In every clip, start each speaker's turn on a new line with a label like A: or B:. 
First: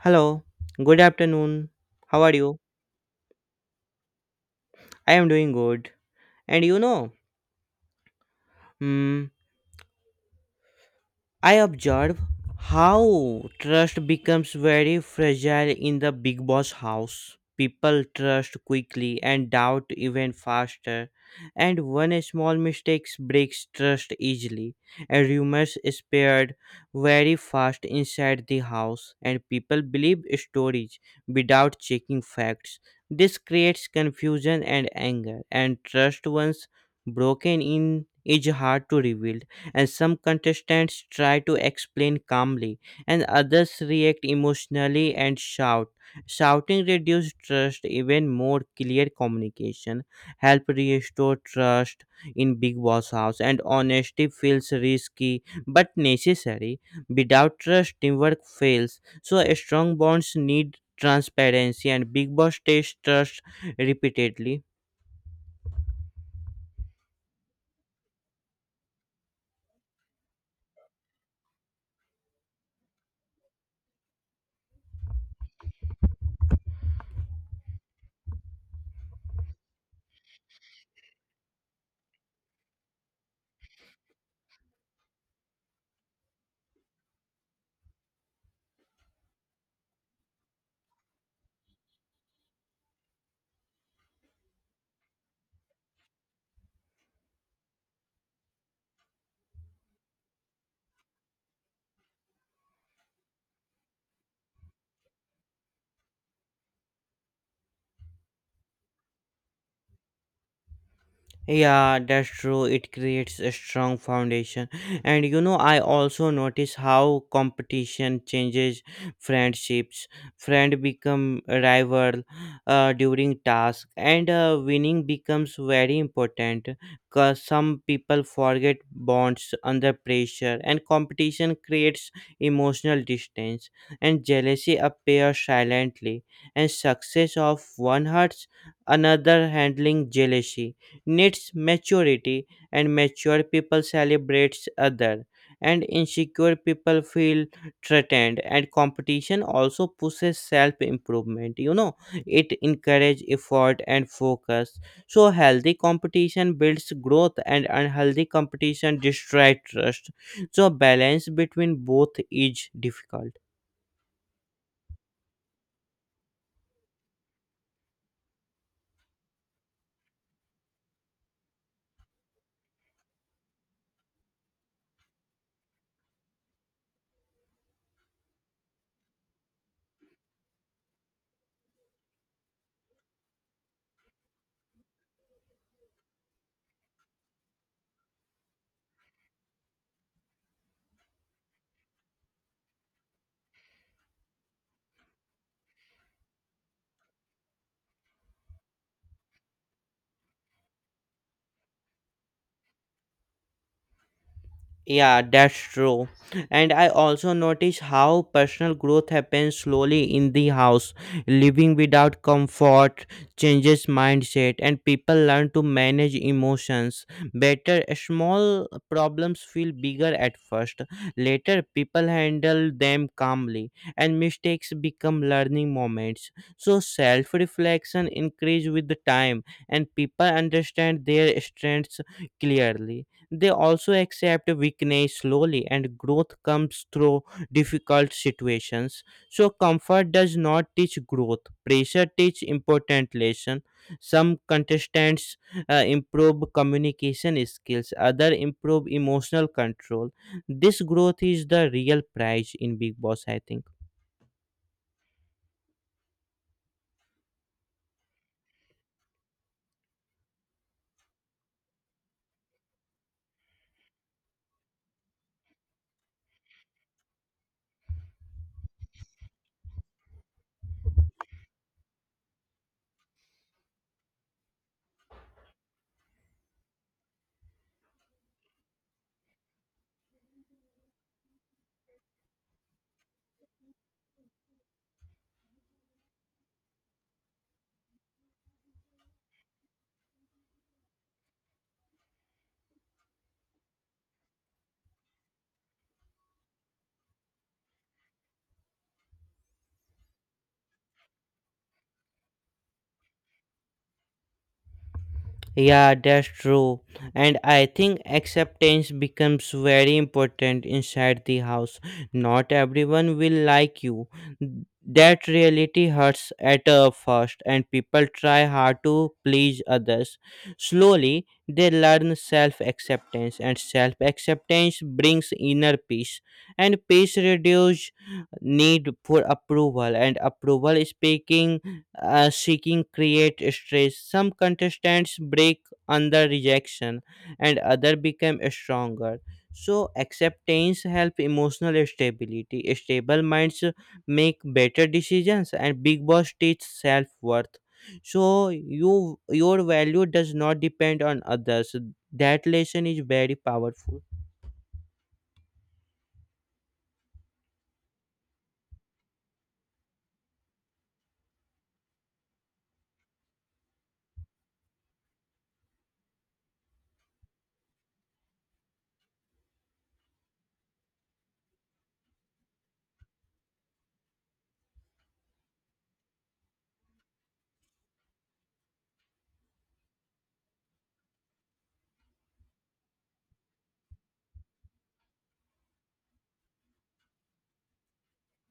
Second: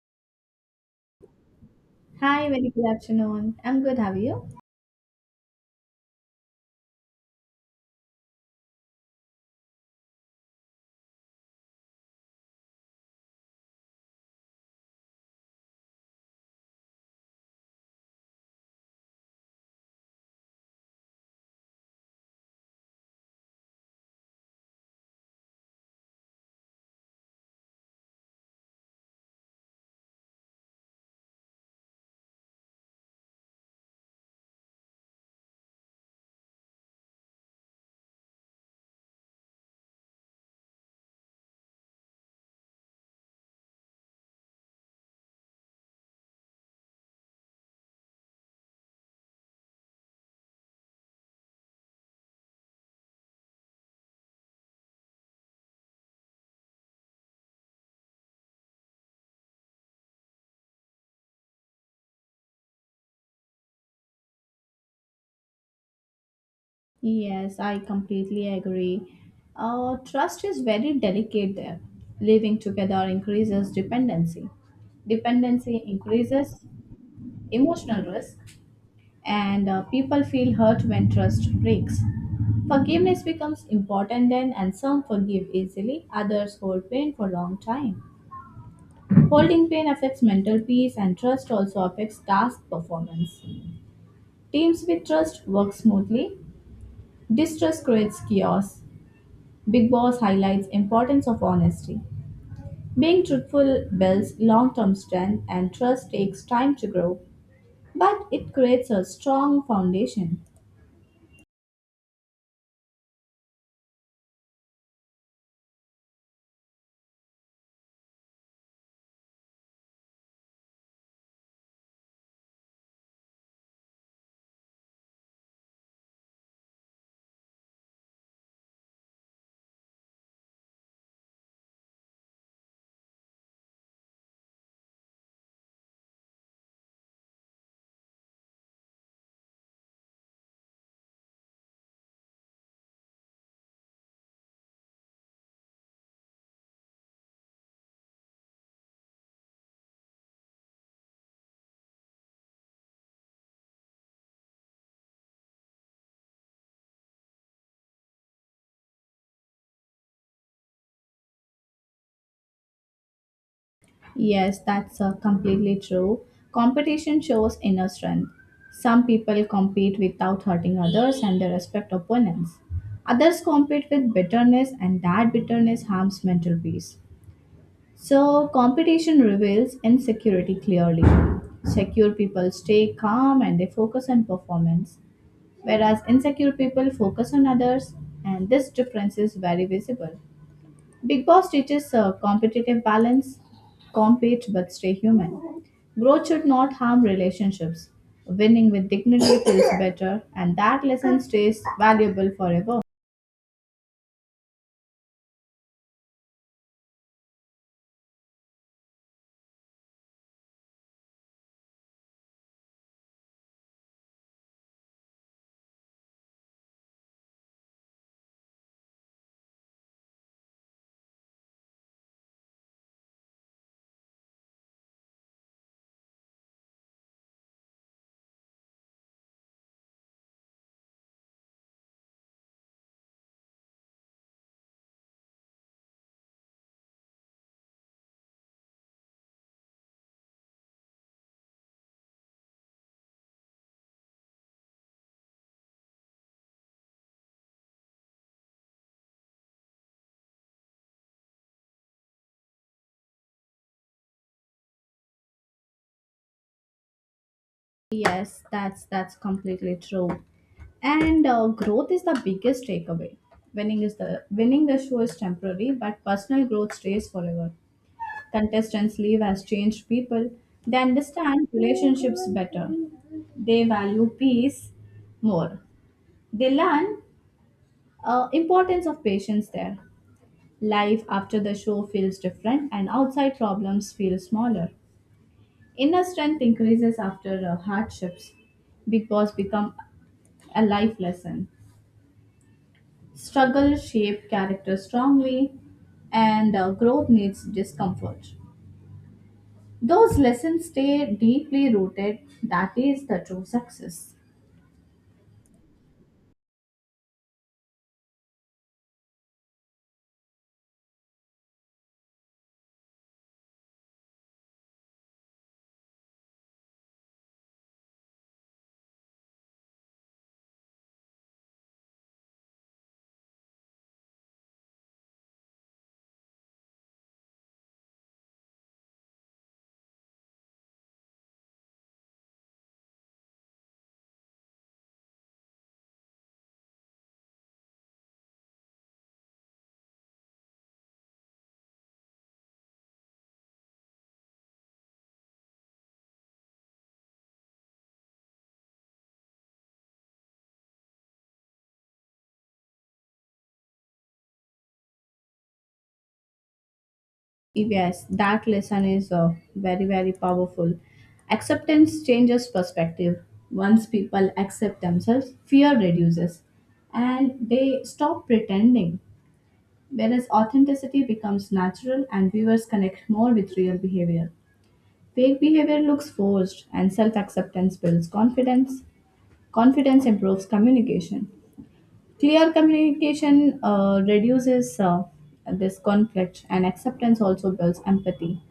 A: Hello, good afternoon. How are
B: Hi,
A: you?
B: very good afternoon. I'm good, have you?
A: I am doing good. And mm, I observe how trust becomes very fragile in the Big Boss house. People trust quickly and doubt even faster, and one small mistake breaks trust easily. And rumors spread very fast inside the house, and people believe stories without checking facts. This creates confusion and anger, and trust once broken in is hard to rebuild, and some contestants try to explain calmly and others react emotionally and shout. Shouting reduces trust even more. Clear communication help restore trust in Big Boss house, and honesty feels risky but necessary. Without trust teamwork fails, so strong bonds need transparency, and Big Boss tests trust repeatedly.
B: Yes, I completely agree. Trust is very delicate there. Living together increases dependency. Dependency increases emotional risk, and people feel hurt when trust breaks. Forgiveness becomes important then, and some forgive easily, others hold pain for a long time. Holding pain affects mental peace, and trust also affects task performance. Teams with trust work smoothly, distrust creates chaos. Big Boss highlights importance of honesty. Being truthful builds long-term strength and trust takes time to grow, but it creates a strong foundation.
A: Yeah, that's true. It creates a strong foundation. And I also notice how competition changes friendships. Friend become a rival during task, and winning becomes very important because some people forget bonds under pressure, and competition creates emotional distance, and jealousy appears silently, and success of one hurts another. Handling jealousy needs maturity, and mature people celebrates other, and insecure people feel threatened. And competition also pushes self improvement. It encourages effort and focus. So healthy competition builds growth and unhealthy competition destroys trust, so balance between both is difficult.
B: Yes, that's completely true. Competition shows inner strength. Some people compete without hurting others and they respect opponents. Others compete with bitterness and that bitterness harms mental peace. So, competition reveals insecurity clearly. Secure people stay calm and they focus on performance, whereas insecure people focus on others, and this difference is very visible. Big Boss teaches a competitive balance, compete but stay human. Growth should not harm relationships. Winning with dignity feels better, and that lesson stays valuable forever.
A: Yeah, that's true. And I also notice how personal growth happens slowly in the house. Living without comfort changes mindset, and people learn to manage emotions better. Small problems feel bigger at first. Later, people handle them calmly, and mistakes become learning moments. So, self reflection increases with the time, and people understand their strengths clearly. They also accept weakness slowly, and growth comes through difficult situations. So, comfort does not teach growth, pressure teaches important lesson. Some contestants improve communication skills, other improve emotional control. This growth is the real prize in Big Boss, I think.
B: Yes, that's completely true. And growth is the biggest takeaway. Winning the show is temporary, but personal growth stays forever. Contestants leave as changed people. They understand relationships better. They value peace more. They learn importance of patience there. Life after the show feels different, and outside problems feel smaller. Inner strength increases after hardships. Big Boss become a life lesson. Struggle shape character strongly, and growth needs discomfort. Those lessons stay deeply rooted. That is the true success.
A: Yeah, that's true. And I think acceptance becomes very important inside the house. Not everyone will like you. That reality hurts at first, and people try hard to please others. Slowly, they learn self acceptance, and self acceptance brings inner peace. And peace reduces need for approval, and approval speaking seeking create stress. Some contestants break under rejection, and other become stronger. So acceptance help emotional stability. Stable minds make better decisions, and Big Boss teach self worth. So your value does not depend on others. That lesson is very powerful.
B: Yes, that lesson is very, very powerful. Acceptance changes perspective. Once people accept themselves, fear reduces and they stop pretending, whereas authenticity becomes natural and viewers connect more with real behavior. Fake behavior looks forced, and self acceptance builds confidence. Confidence improves communication. Clear communication reduces this conflict, and acceptance also builds empathy.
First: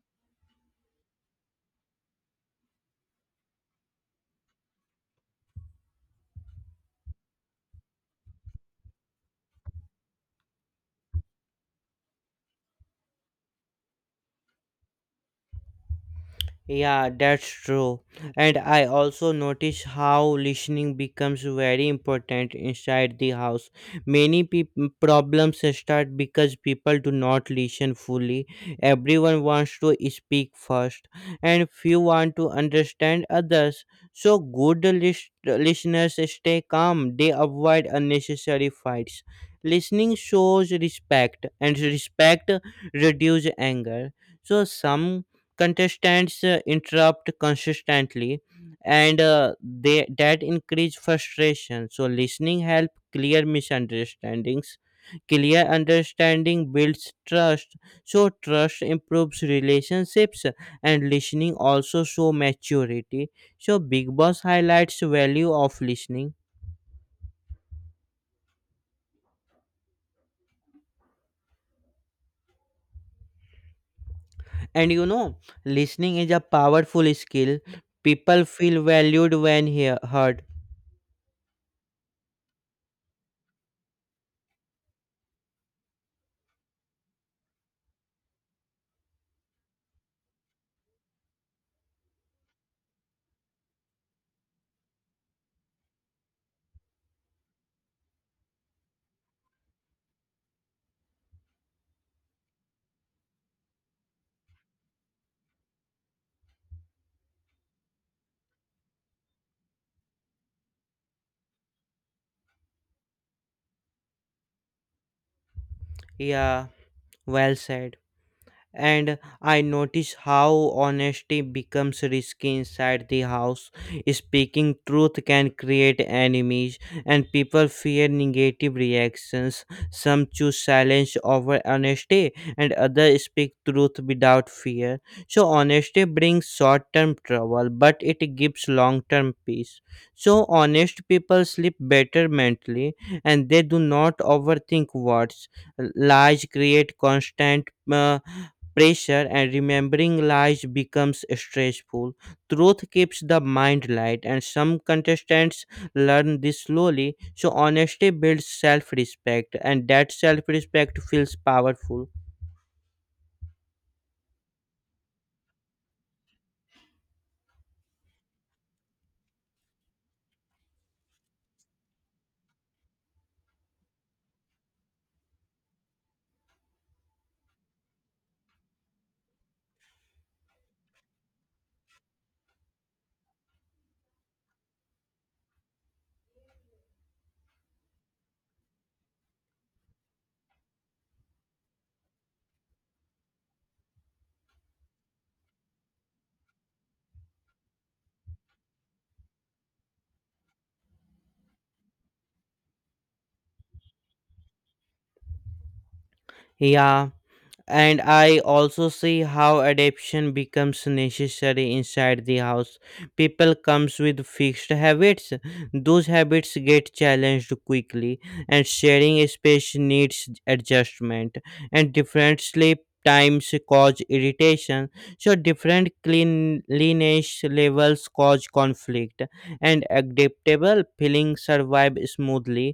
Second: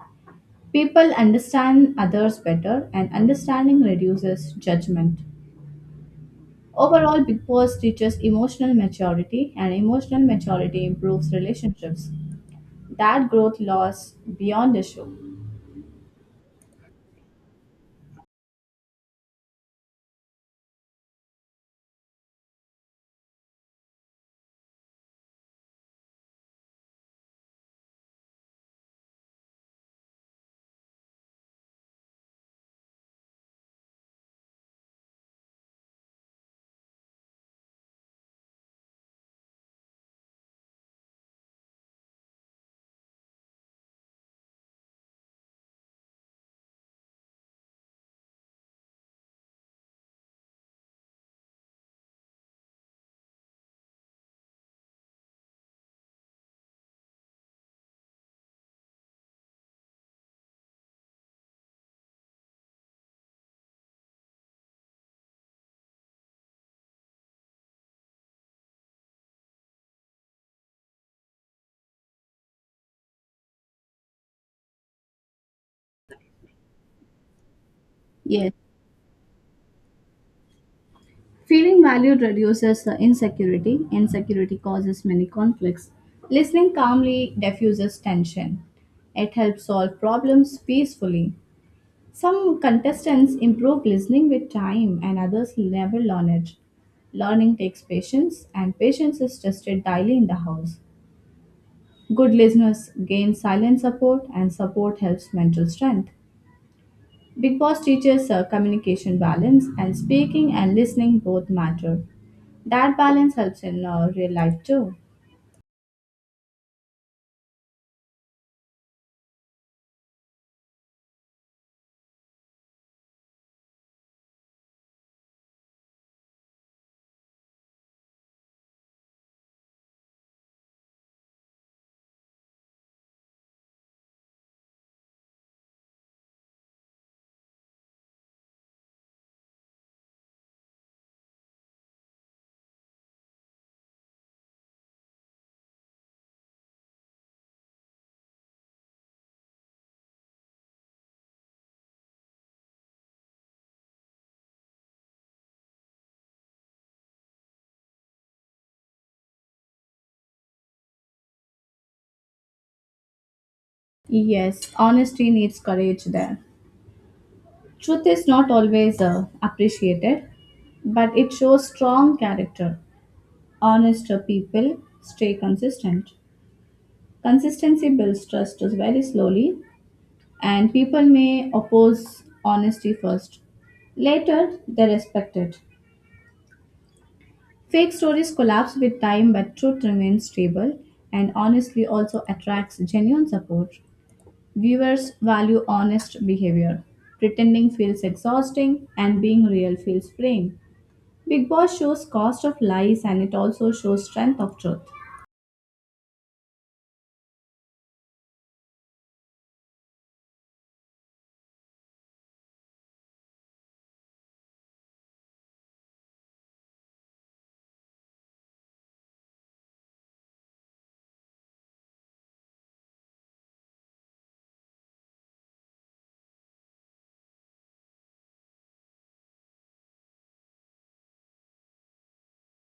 B: People understand others better, and understanding reduces judgment. Overall, Big Boss teaches emotional maturity, and emotional maturity improves relationships. That growth lasts beyond the show.
A: Yeah, that's true. And I also notice how listening becomes very important inside the house. Many problems start because people do not listen fully. Everyone wants to speak first, and few want to understand others. So, good listeners stay calm, they avoid unnecessary fights. Listening shows respect, and respect reduces anger. So, some contestants interrupt consistently, and they that increase frustration. So listening help clear misunderstandings. Clear understanding builds trust, so trust improves relationships, and listening also show maturity. So Big Boss highlights value of listening. And listening is a powerful skill. People
B: Yes.
A: feel valued when heard.
B: Feeling valued reduces the insecurity. Insecurity causes many conflicts. Listening calmly diffuses tension. It helps solve problems peacefully. Some contestants improve listening with time, and others never learn it. Learning takes patience, and patience is tested daily in the house. Good listeners gain silent support, and support helps mental strength. Big Boss teaches communication balance, and speaking and listening both matter. That balance helps in real life too.
A: Yeah, well said. And I notice how honesty becomes risky inside the house. Speaking truth can create enemies, and people fear negative reactions. Some choose silence over honesty, and others speak truth without fear. So, honesty brings short term trouble, but it gives long term peace. So, honest people sleep better mentally, and they do not overthink words. Lies create constant pressure, and remembering lies becomes stressful. Truth keeps the mind light, and some contestants learn this slowly. So, honesty builds self respect, and that self respect feels powerful.
B: Yes, honesty needs courage there. Truth is not always appreciated, but it shows strong character. Honest people stay consistent. Consistency builds trust is very slowly, and people may oppose honesty first. Later, they respect it. Fake stories collapse with time, but truth remains stable and honestly also attracts genuine support. Viewers value honest behavior. Pretending feels exhausting and being real feels freeing. Big Boss shows cost of lies and it also shows strength of truth.
A: Yeah. And I also see how adaptation becomes necessary inside the house. People comes with fixed habits, those habits get challenged quickly, and sharing space needs adjustment, and different sleep times cause irritation, so different cleanliness levels cause conflict, and adaptable feelings survive smoothly.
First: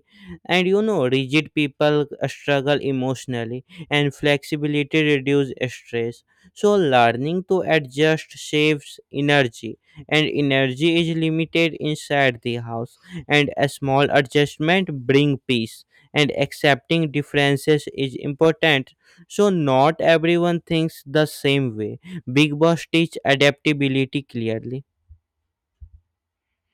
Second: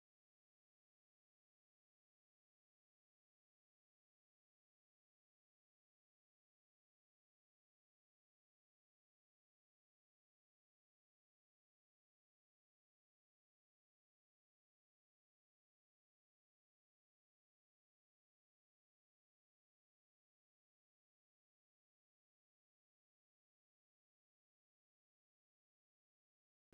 A: And rigid people struggle emotionally, and flexibility reduce stress. So learning to adjust saves energy, and energy is limited inside the house, and a small adjustment bring peace, and accepting differences is important, so not everyone thinks the same way. Big Boss teach adaptability clearly.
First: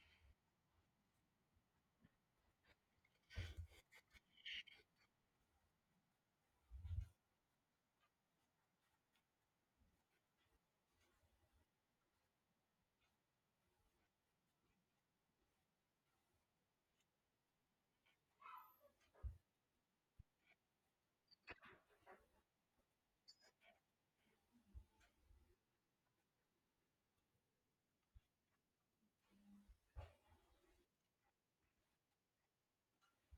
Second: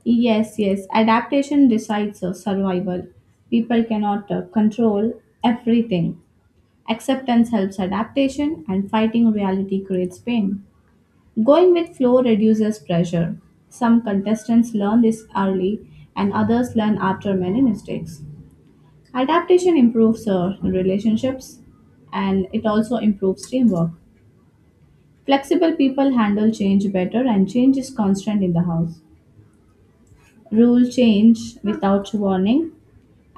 B: Yes, yes, adaptation decides of survival. People cannot control everything. Acceptance helps adaptation and fighting reality creates pain. Going with flow reduces pressure. Some contestants learn this early, and others learn after many mistakes. Adaptation improves relationships and it also improves teamwork. Flexible people handle change better, and change is constant in the house. Rule change without warning.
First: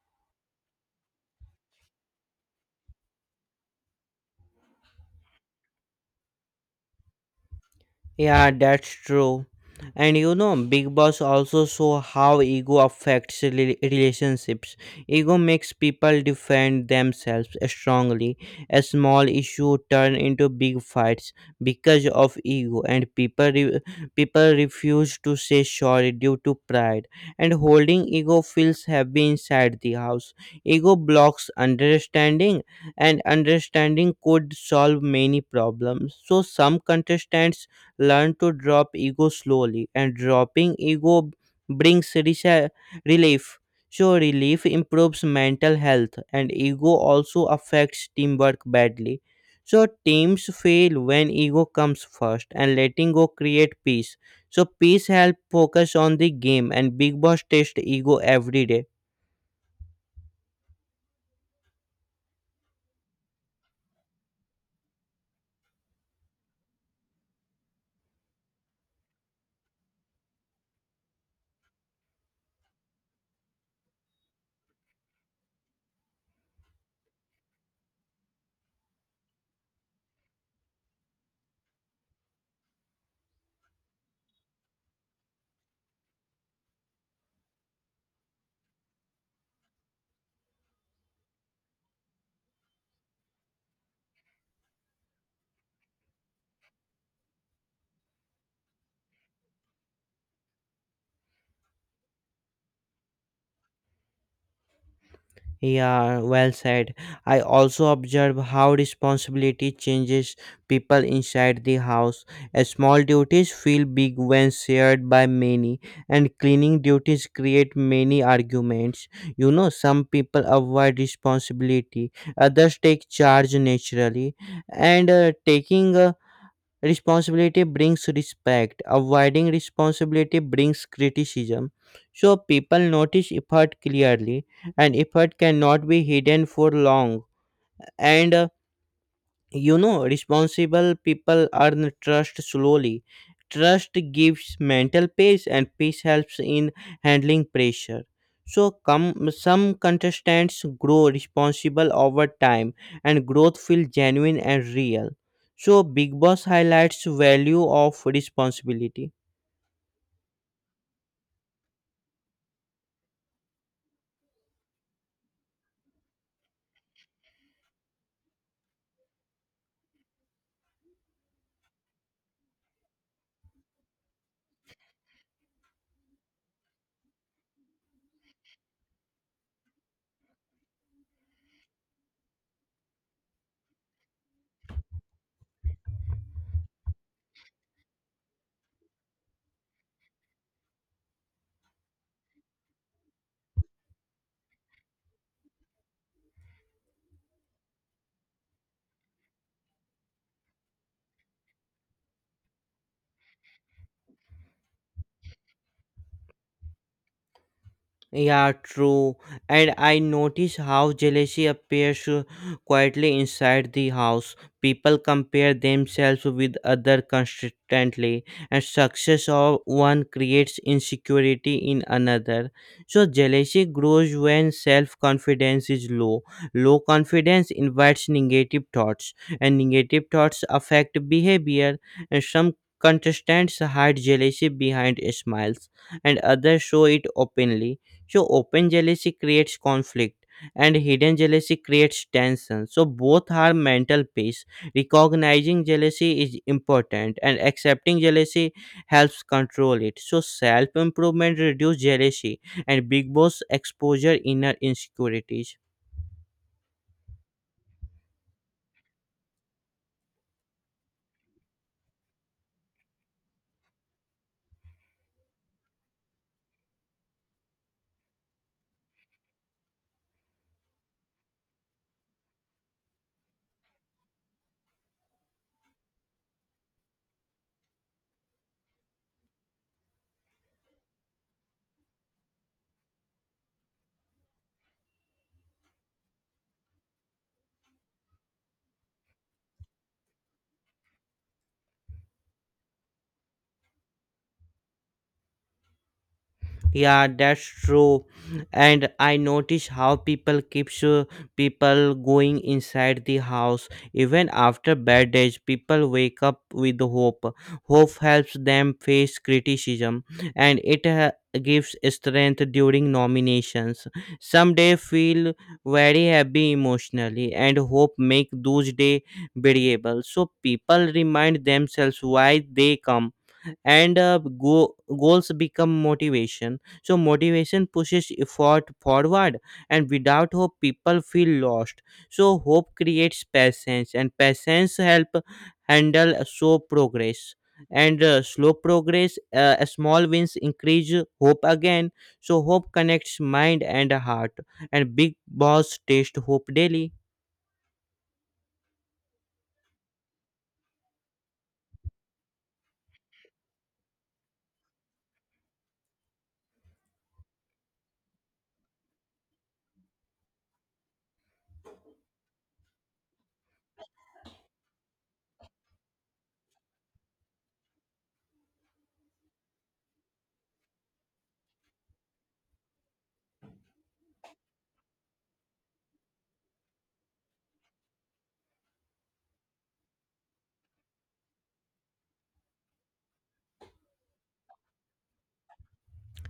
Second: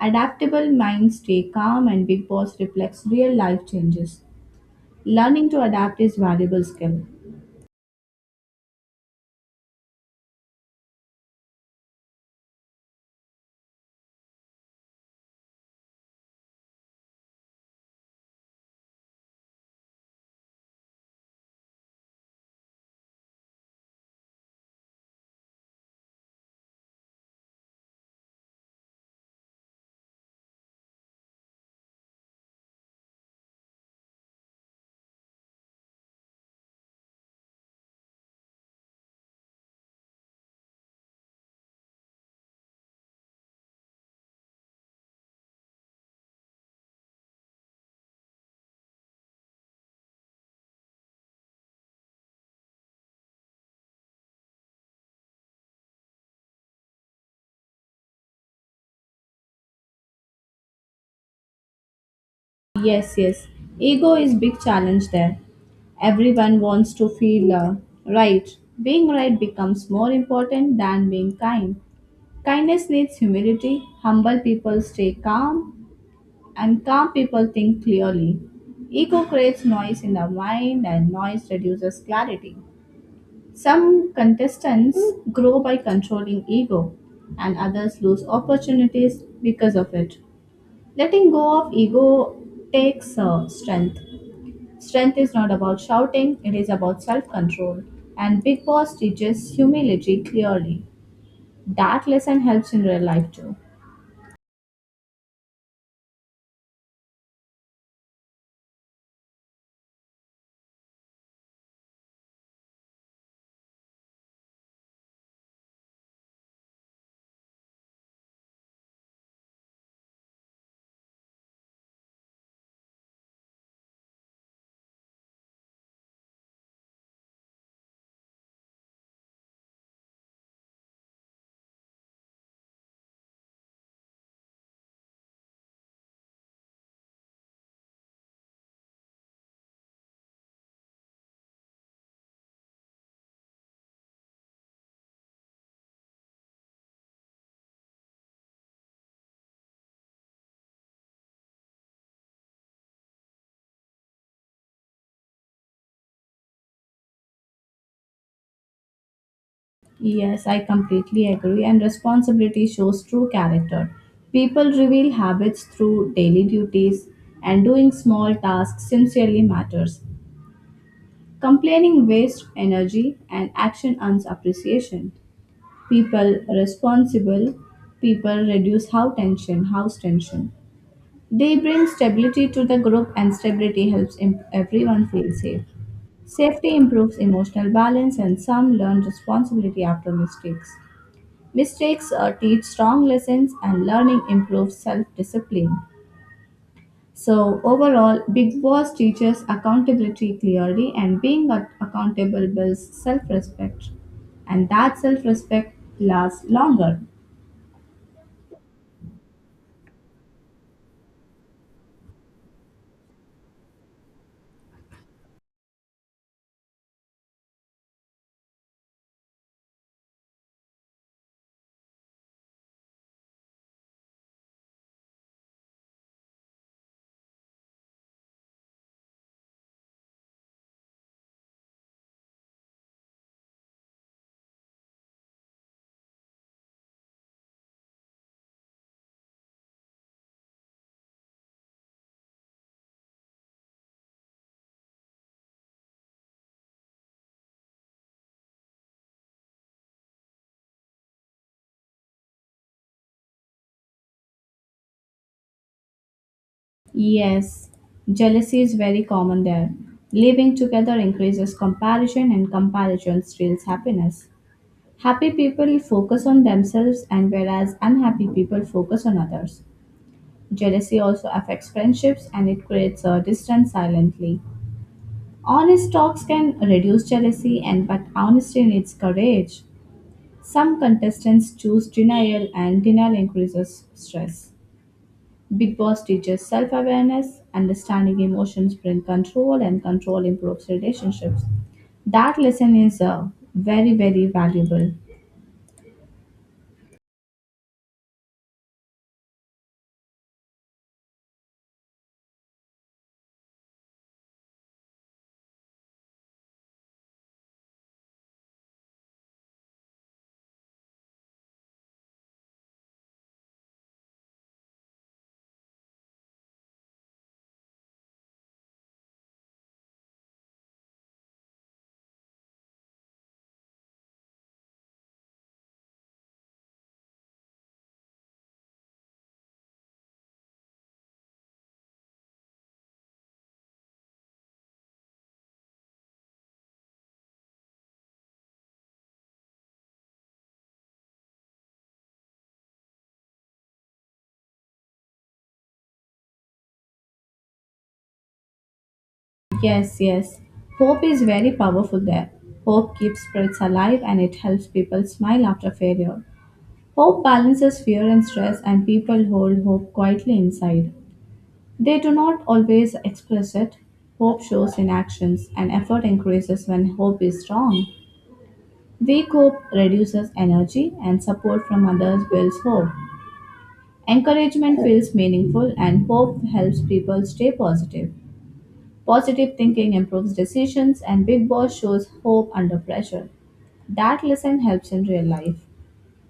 B: Adaptable minds stay calm, and Big Boss reflects real life changes. Learning to adapt is valuable skill.
A: Yeah, that's true. And Big Boss also show how ego affects relationships. Ego makes people defend themselves strongly. A small issue turn into big fights because of ego, and people refuse to say sorry due to pride. And holding ego feels heavy inside the house. Ego blocks understanding, and understanding could solve many problems. So some contestants learn to drop ego slowly, and dropping ego brings relief. So relief improves mental health, and ego also affects teamwork badly, so teams fail when ego comes first, and letting go create peace, so peace help focus on the game, and Big Boss test ego every day.
B: Yes, yes. Ego is big challenge there. Everyone wants to feel right. Being right becomes more important than being kind. Kindness needs humility. Humble people stay calm, and calm people think clearly. Ego creates noise in the mind, and noise reduces clarity. Some contestants grow by controlling ego, and others lose opportunities because of it. Letting go of ego takes strength. Strength is not about shouting, it is about self control. And Big Boss teaches humility clearly. That lesson helps in real life too.
A: Yeah, well said. I also observe how responsibility changes people inside the house. A small duties feel big when shared by many, and cleaning duties create many arguments. Some people avoid responsibility, others take charge naturally, and taking responsibility brings respect. Avoiding responsibility brings criticism. So people notice effort clearly, and effort cannot be hidden for long. And uh, Responsible people earn trust slowly. Trust gives mental peace, and peace helps in handling pressure. So, some contestants grow responsible over time, and growth feels genuine and real. So, Big Boss highlights value of responsibility.
B: Yes, I completely agree. And responsibility shows true character. People reveal habits through daily duties, and doing small tasks sincerely matters. Complaining wastes energy, and action earns appreciation. People responsible People reduce how tension, house tension. They bring stability to the group, and stability helps everyone feel safe. Safety improves emotional balance, and some learn responsibility after mistakes. Mistakes teach strong lessons, and learning improves self discipline. So, overall, Big Boss teaches accountability clearly, and being accountable builds self respect, and that self respect lasts longer.
A: Yeah, true. And I notice how jealousy appears quietly inside the house. People compare themselves with other constantly, and success of one creates insecurity in another. So jealousy grows when self-confidence is low. Low confidence invites negative thoughts, and negative thoughts affect behavior. And some contestants hide jealousy behind smiles, and others show it openly. So open jealousy creates conflict, and hidden jealousy creates tension. So both are mental peace. Recognizing jealousy is important, and accepting jealousy helps control it. So self improvement reduces jealousy, and Big Boss exposure inner insecurities.
B: Yes, jealousy is very common there. Living together increases comparison, and comparison steals happiness. Happy people focus on themselves, and whereas unhappy people focus on others. Jealousy also affects friendships and it creates a distance silently. Honest talks can reduce jealousy, and but honesty needs courage. Some contestants choose denial, and denial increases stress. Big Boss teaches self awareness, understanding emotions brings control, and control improves relationships. That lesson is very, very valuable.
A: Yeah, that's true. And I notice how people keeps people going inside the house even after bad days. People wake up with hope. Hope helps them face criticism, and it gives strength during nominations. Some day feel very happy emotionally, and hope make those day variable. So people remind themselves why they come, and goals become motivation. So motivation pushes effort forward, and without hope people feel lost. So hope creates patience, and patience help handle slow progress. And slow progress small wins increase hope again. So hope connects mind and heart, and Big Boss taste hope daily.
B: Yes, yes. Hope is very powerful there. Hope keeps spirits alive and it helps people smile after failure. Hope balances fear and stress, and people hold hope quietly inside. They do not always express it. Hope shows in actions, and effort increases when hope is strong. Weak hope reduces energy, and support from others builds hope. Encouragement feels meaningful, and hope helps people stay positive. Positive thinking improves decisions, and Big Boss shows hope under pressure. That lesson helps in real life.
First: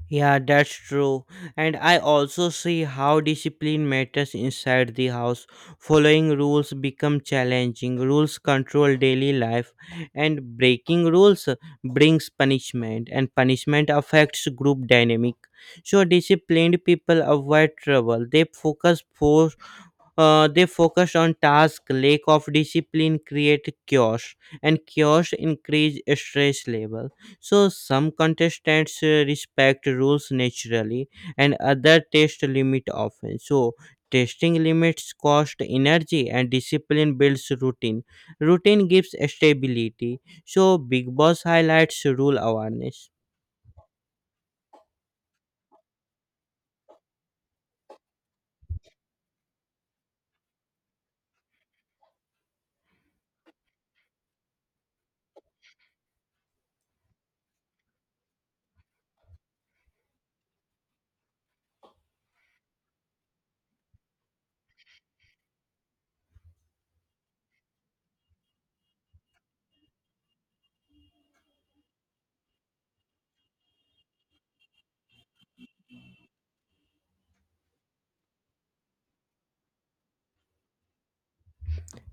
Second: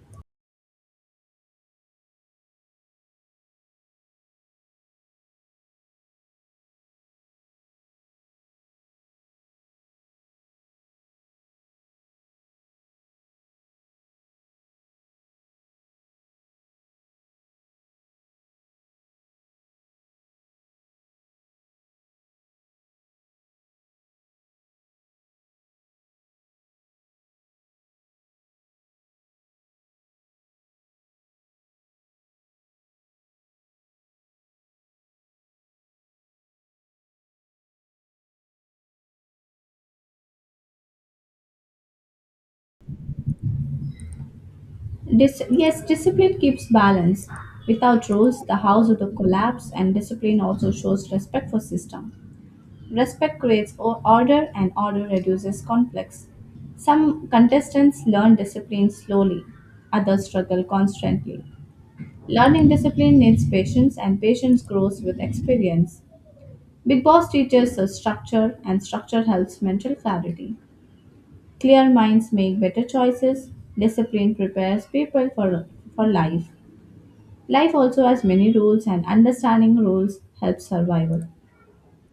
A: Yeah, that's true. And I also see how discipline matters inside the house. Following rules become challenging. Rules control daily life, and breaking rules brings punishment, and punishment affects group dynamic. So disciplined people avoid trouble. They focus for. They focus on task. Lack of discipline create chaos, and chaos increase stress level. So some contestants respect rules naturally, and other test limit often. So testing limits cost energy, and discipline builds routine. Routine gives stability, so Big Boss highlights rule awareness.
B: Yes, discipline keeps balance. Without rules, the house would collapse, and discipline also shows respect for system. Respect creates order and order reduces conflicts. Some contestants learn discipline slowly, others struggle constantly. Learning discipline needs patience, and patience grows with experience. Big Boss teaches us structure, and structure helps mental clarity. Clear minds make better choices. Discipline prepares people for life. Life also has many rules, and understanding rules helps survival.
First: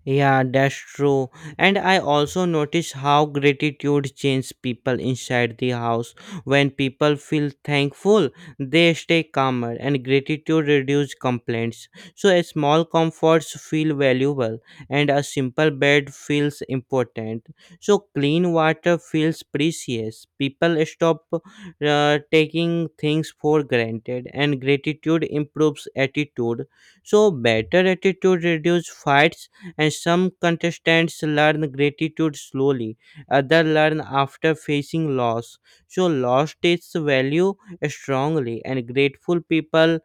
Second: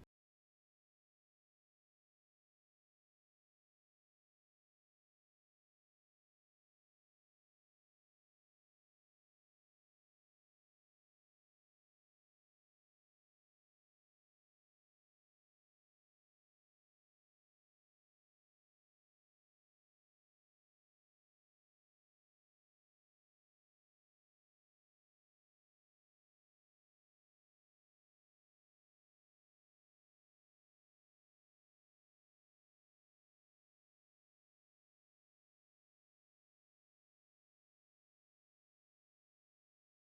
A: Yeah, that's true. And I also notice how gratitude changes people inside the house. When people feel thankful, they stay calmer, and gratitude reduces complaints. So, a small comforts feel valuable, and a simple bed feels important. So, clean water feels precious. People stop taking things for granted, and gratitude improves attitude. So better attitude reduces fights, and some contestants learn gratitude slowly, others learn after facing loss. So loss takes value strongly, and grateful people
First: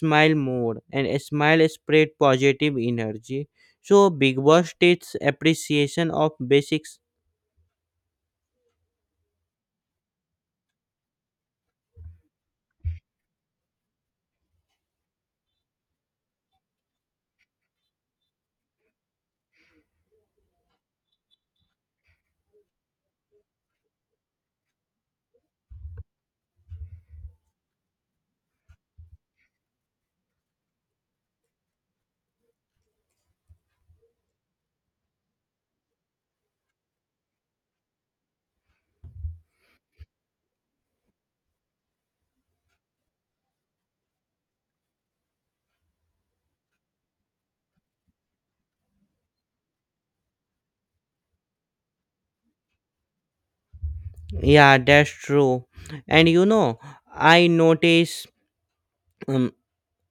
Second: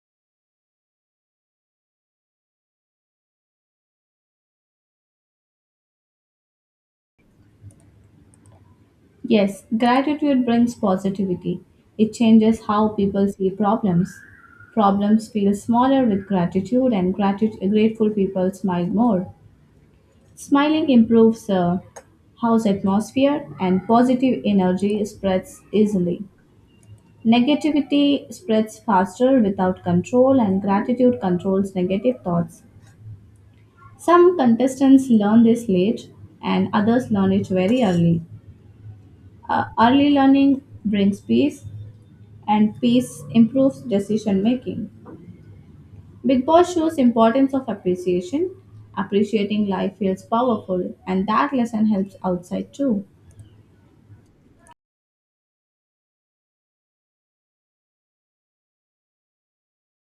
A: smile more, and smile spread positive energy. So Big Boss takes appreciation of basics.
B: Yes, gratitude brings positivity. It changes how people see problems. Problems feel smaller with gratitude, and grateful people smile more. Smiling improves house atmosphere, and positive energy spreads easily. Negativity spreads faster without control, and gratitude controls negative thoughts. Some contestants learn this late, and others learn it very early. Early learning brings peace, and peace improves decision making. Big Boss shows importance of appreciation. Appreciating life feels powerful and that lesson helps outside too.
A: Yeah, that's true. and you know i notice um,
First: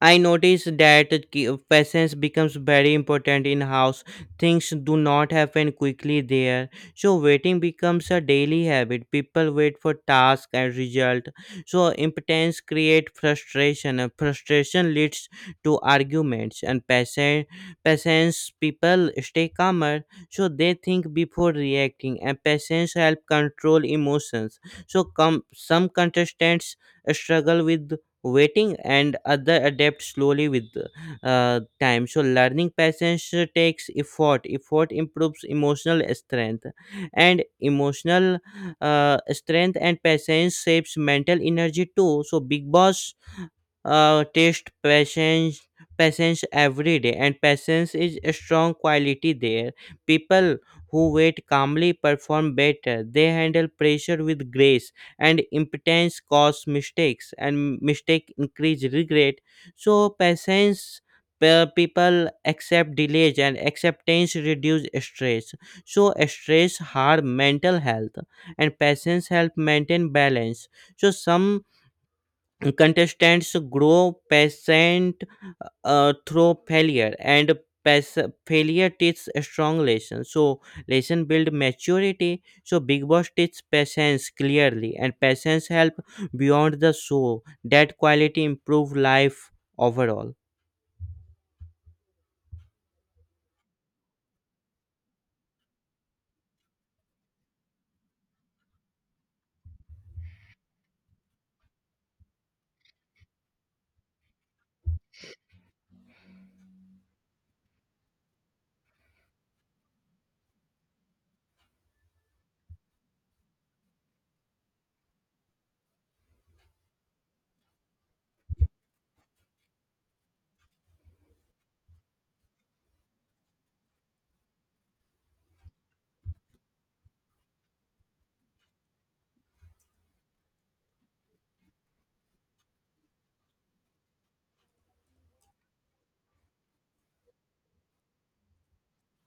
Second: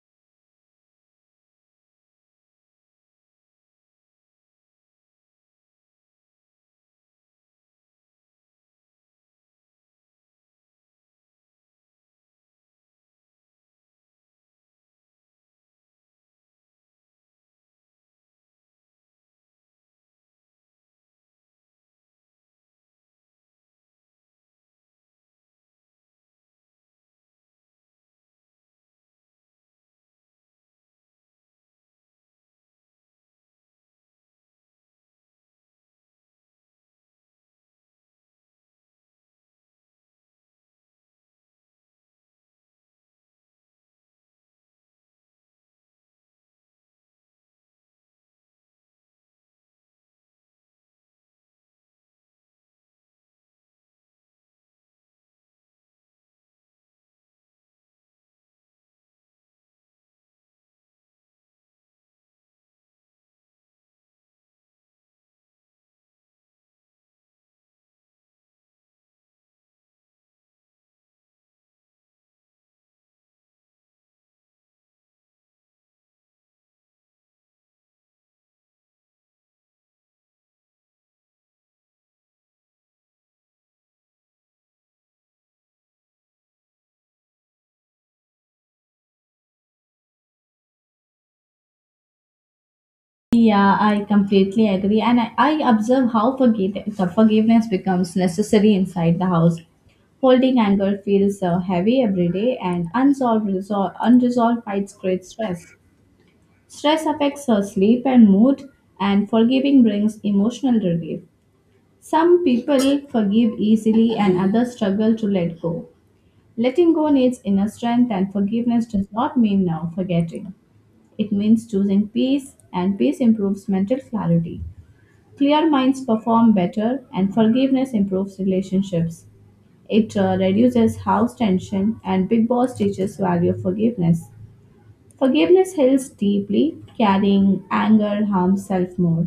A: I noticed that patience becomes very important in house. Things do not happen quickly there. So waiting becomes a daily habit. People wait for task and result. So impotence create frustration, and frustration leads to arguments. And patience people stay calmer, so they think before reacting, and patience help control emotions. So come some contestants struggle with waiting, and other adapt slowly with time. So learning patience takes effort. Effort improves emotional strength, and emotional strength and patience shapes mental energy too. So Big Boss test patience every day. And patience is a strong quality there. People who wait calmly perform better, they handle pressure with grace. And impotence cause mistakes, and mistake increase regret. So people accept delays, and acceptance reduce stress. So stress harm mental health, and patience help maintain balance. So some contestants grow patient through failure, and pas- failure teaches strong lesson. So lesson build maturity. So Big Boss teaches patience clearly, and patience help beyond the show. That quality improve life overall.
B: Yeah, I completely agree. And I observe how forgiveness becomes necessary inside the house. Holding anger feels heavy every day, and unresolved fights create stress. Stress affects her sleep and mood, and forgiving brings emotional relief. Some people forgive easily and others struggle to let go. Letting go needs inner strength, and forgiveness does not mean now forgetting. It means choosing peace, and peace improves mental clarity. Clear minds perform better, and forgiveness improves relationships. It reduces house tension, and Big Boss teaches value of forgiveness. Forgiveness heals deeply, carrying anger harms self more.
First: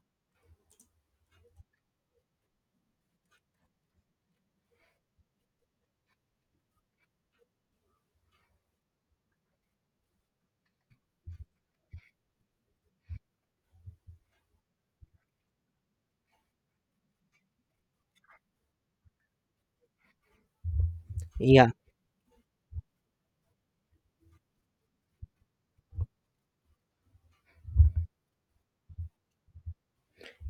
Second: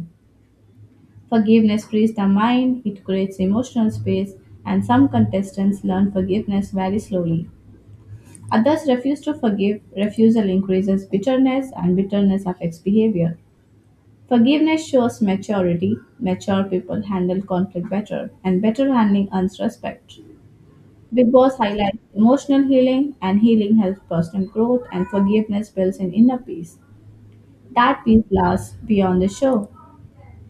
B: Forgiveness frees the mind, it creates emotional space, and some contestants learn forgiveness very slowly. Others refuse to forgive, refusal increases bitterness, and bitterness affects behavior. Forgiveness shows maturity. Mature people handle conflict better, and better handling earns respect. Big Boss
A: Yeah.
B: highlights emotional healing, and healing helps personal growth, and forgiveness builds an inner peace. That peace lasts beyond the show.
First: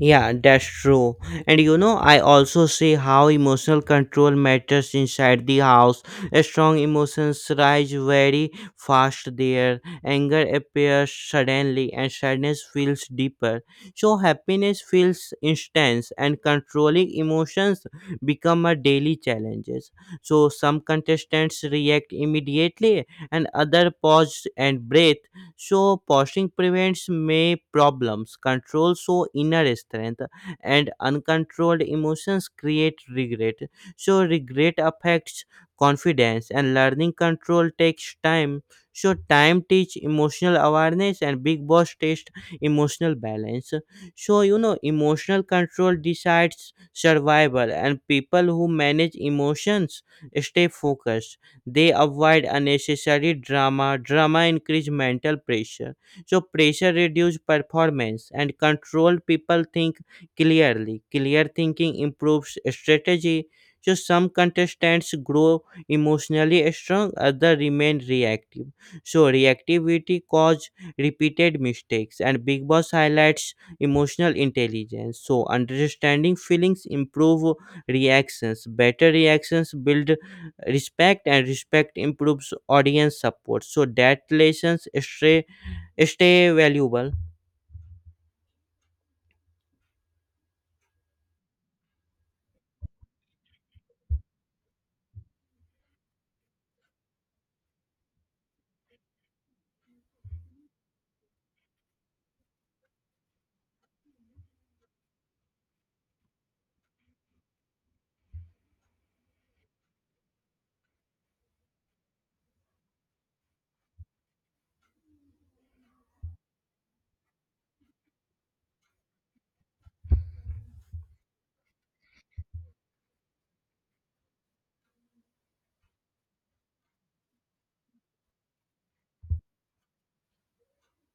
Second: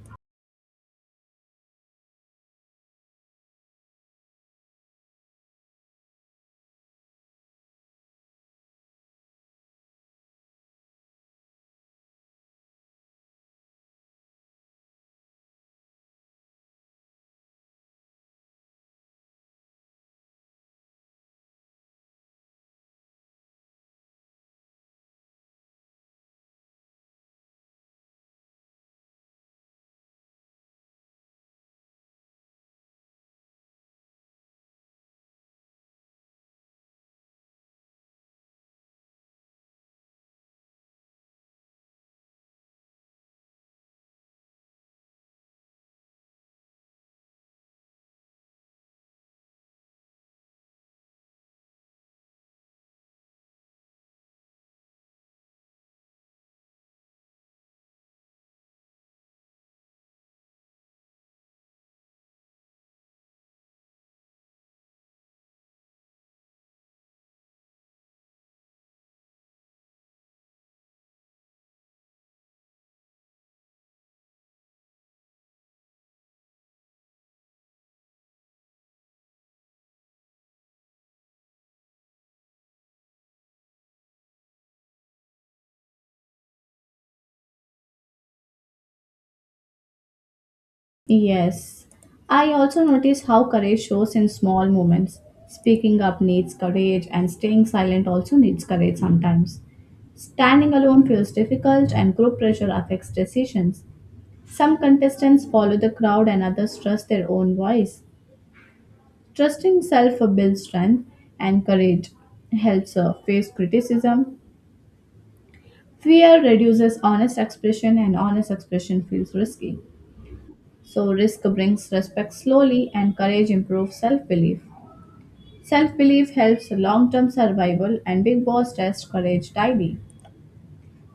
A: Yeah, that's true. And I also see how emotional control matters inside the house. A Strong emotions rise very fast there. Anger appears suddenly, and sadness feels deeper. So, happiness feels instant, and controlling emotions become a daily challenges. So, some contestants react immediately, and other pause and breathe. So pausing prevents may problems, control so inner strength, and uncontrolled emotions create regret. So regret affects confidence, and learning control takes time. So time teach emotional awareness, and Big Boss test emotional balance. So emotional control decides survival, and people who manage emotions stay focused. They avoid unnecessary drama. Drama increase mental pressure, so pressure reduce performance, and controlled people think clearly. Clear thinking improves strategy. So some contestants grow emotionally strong, others remain reactive. So reactivity cause repeated mistakes, and Big Boss highlights emotional intelligence. So understanding feelings improve reactions. Better reactions build respect, and respect improves audience support. So that lessons stay valuable.
B: Yes. I also notice how courage shows in small moments. Speaking up needs courage, and staying silent also needs courage sometimes. Standing alone feels difficult, and group pressure affects decisions. Some contestants follow the crowd, and others trust their own voice. Trusting self builds strength, and courage helps face criticism. Fear reduces honest expression, and honest expression feels risky. So, risk brings respect slowly, and courage improves self belief. Self belief helps long term survival, and Big Boss tests courage daily.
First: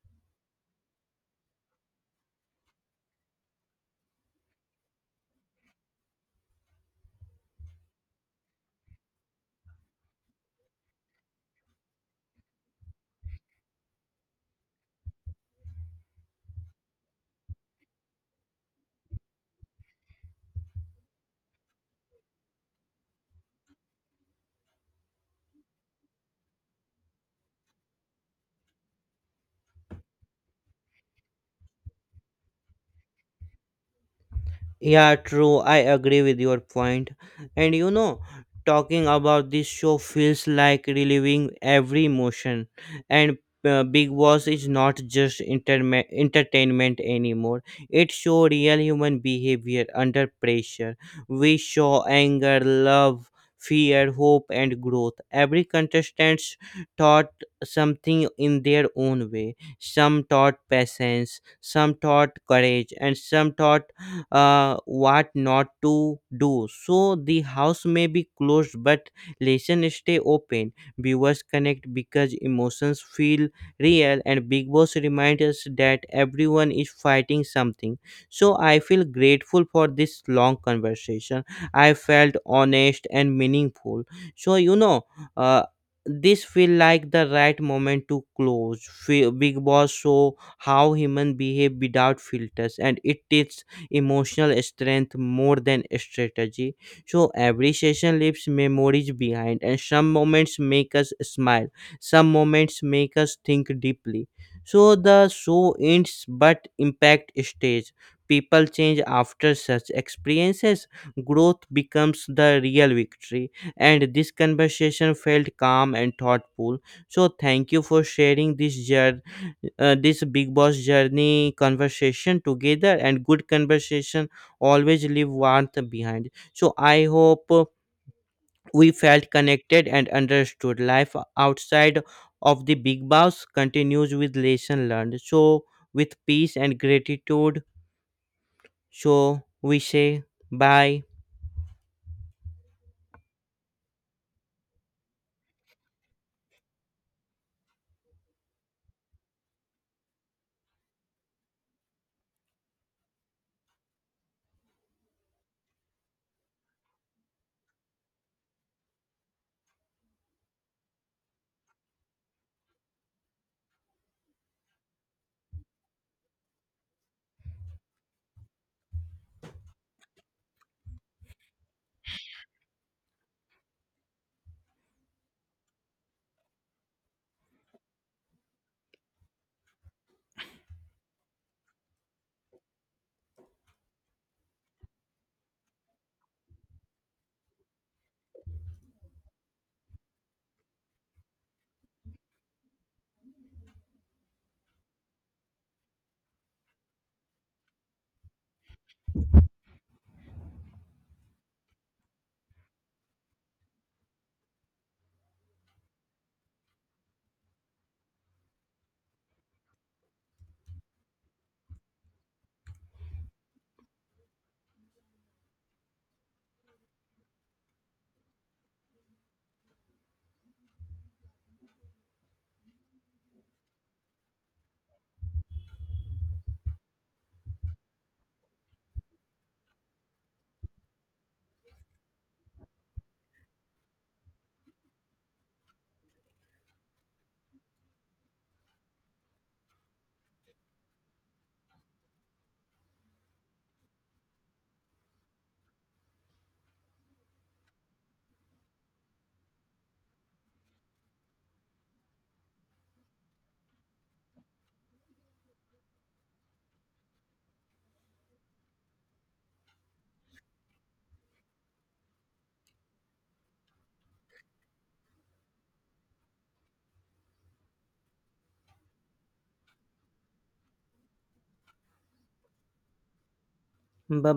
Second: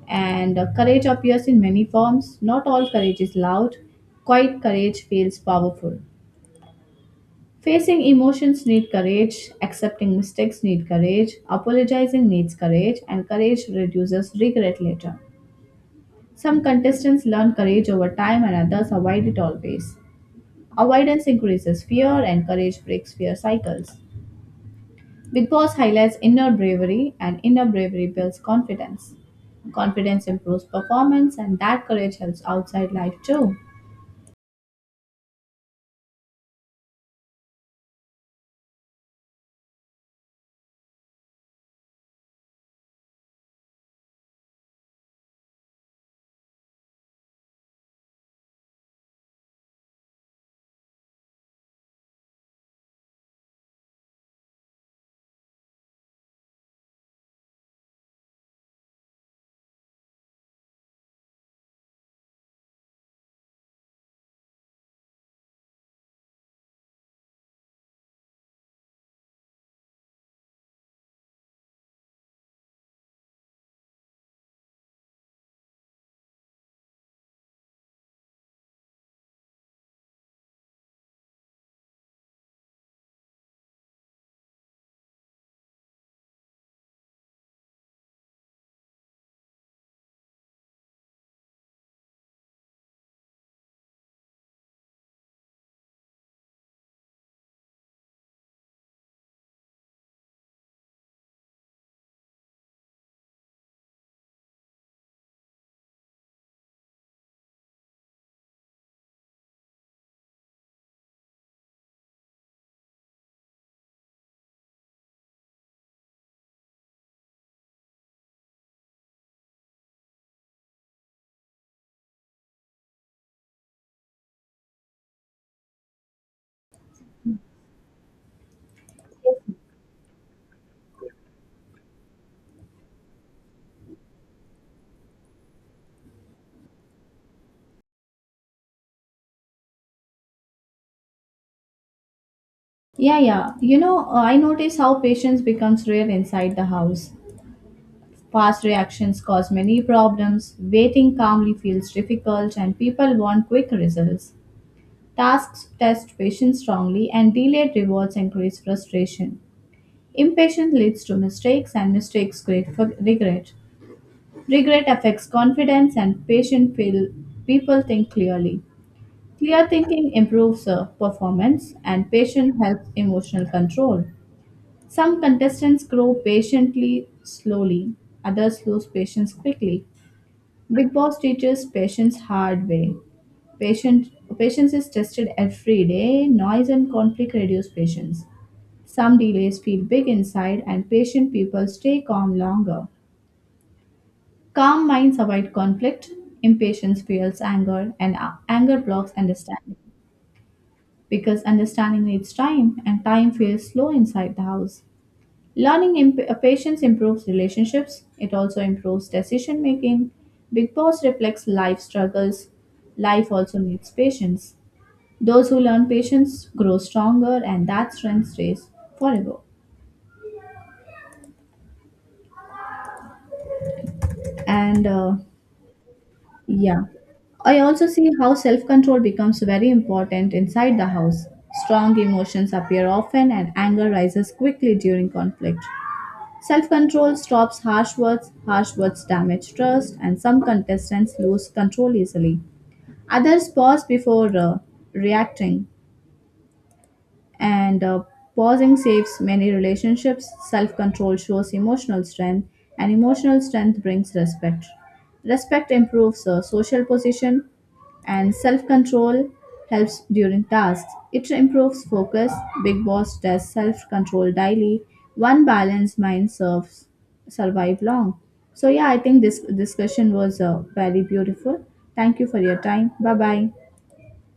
B: And courage appears in many forms. Not all courage is loud, quiet courage feels powerful. Facing emotions need courage, accepting mistakes need courage, apologizing needs courage, and courage reduces regret later. Some contestants learn courage over time and others avoid it always. Avoidance increases fear and courage breaks fear cycles. Big Boss highlights inner bravery and inner bravery builds confidence. Confidence improves performance and that courage helps outside life too.
A: Yeah, true. I agree with your point. And talking about this show feels like reliving every emotion. And Big Boss is not just entertainment anymore. It shows real human behavior under pressure. We show anger, love, fear, hope, and growth. Every contestant taught something in their own way. Some taught patience, some taught courage, and some taught what not to do. So the house may be closed, but lessons stay open. Viewers connect because emotions feel real, and Big Boss reminds us that everyone is fighting something. So I feel grateful for this long conversation. I felt honest and meaningful. So uh, this feel like the right moment to close. Big Boss show how human behave without filters, and it is emotional strength more than strategy. So every session leaves memories behind, and some moments make us smile, some moments make us think deeply. So the show ends, but impact stays. People change after such experiences. Growth becomes the real victory. And this conversation felt calm and thoughtful. So, thank you for sharing this journey, this Big Boss journey conversation together. And good conversation always leave warmth behind. So I hope we felt connected and understood. Life outside of the Big Boss continues with lesson learned. So with peace and gratitude, so we say bye.
B: Yeah, yeah. You know, I notice how patience becomes rare inside the house. Fast reactions cause many problems, waiting calmly feels difficult, and people want quick results. Tasks test patience strongly, and delayed rewards increase frustration. Impatience leads to mistakes, and mistakes create for regret. Regret affects confidence, and people think clearly. Clear thinking improves performance, and patience helps emotional control. Some contestants grow patiently slowly, others lose patience quickly. Big Boss teaches patience hard way. Patient, Patience is tested every day. Noise and conflict reduce patience. Some delays feel big inside, and patient people stay calm longer. Calm minds avoid conflict, impatience fuels anger, and anger blocks understanding. Because understanding needs time, and time feels slow inside the house. Learning patience improves relationships, it also improves decision making. Big Boss reflects life struggles. Life also needs patience. Those who learn patience grow stronger, and that strength stays forever. And yeah. I also see how self control becomes very important inside the house. Strong emotions appear often and anger rises quickly during conflict. Self control stops harsh words damage trust, and some contestants lose control easily. Others pause before reacting and pausing saves many relationships. Self control shows emotional strength and emotional strength brings respect. Respect improves social position and self control helps during tasks, it improves focus. Big Boss tests self control daily. One balanced mind serves survive long. So yeah, I think this discussion was very beautiful. Thank you for your time. Bye bye.
A: Bye.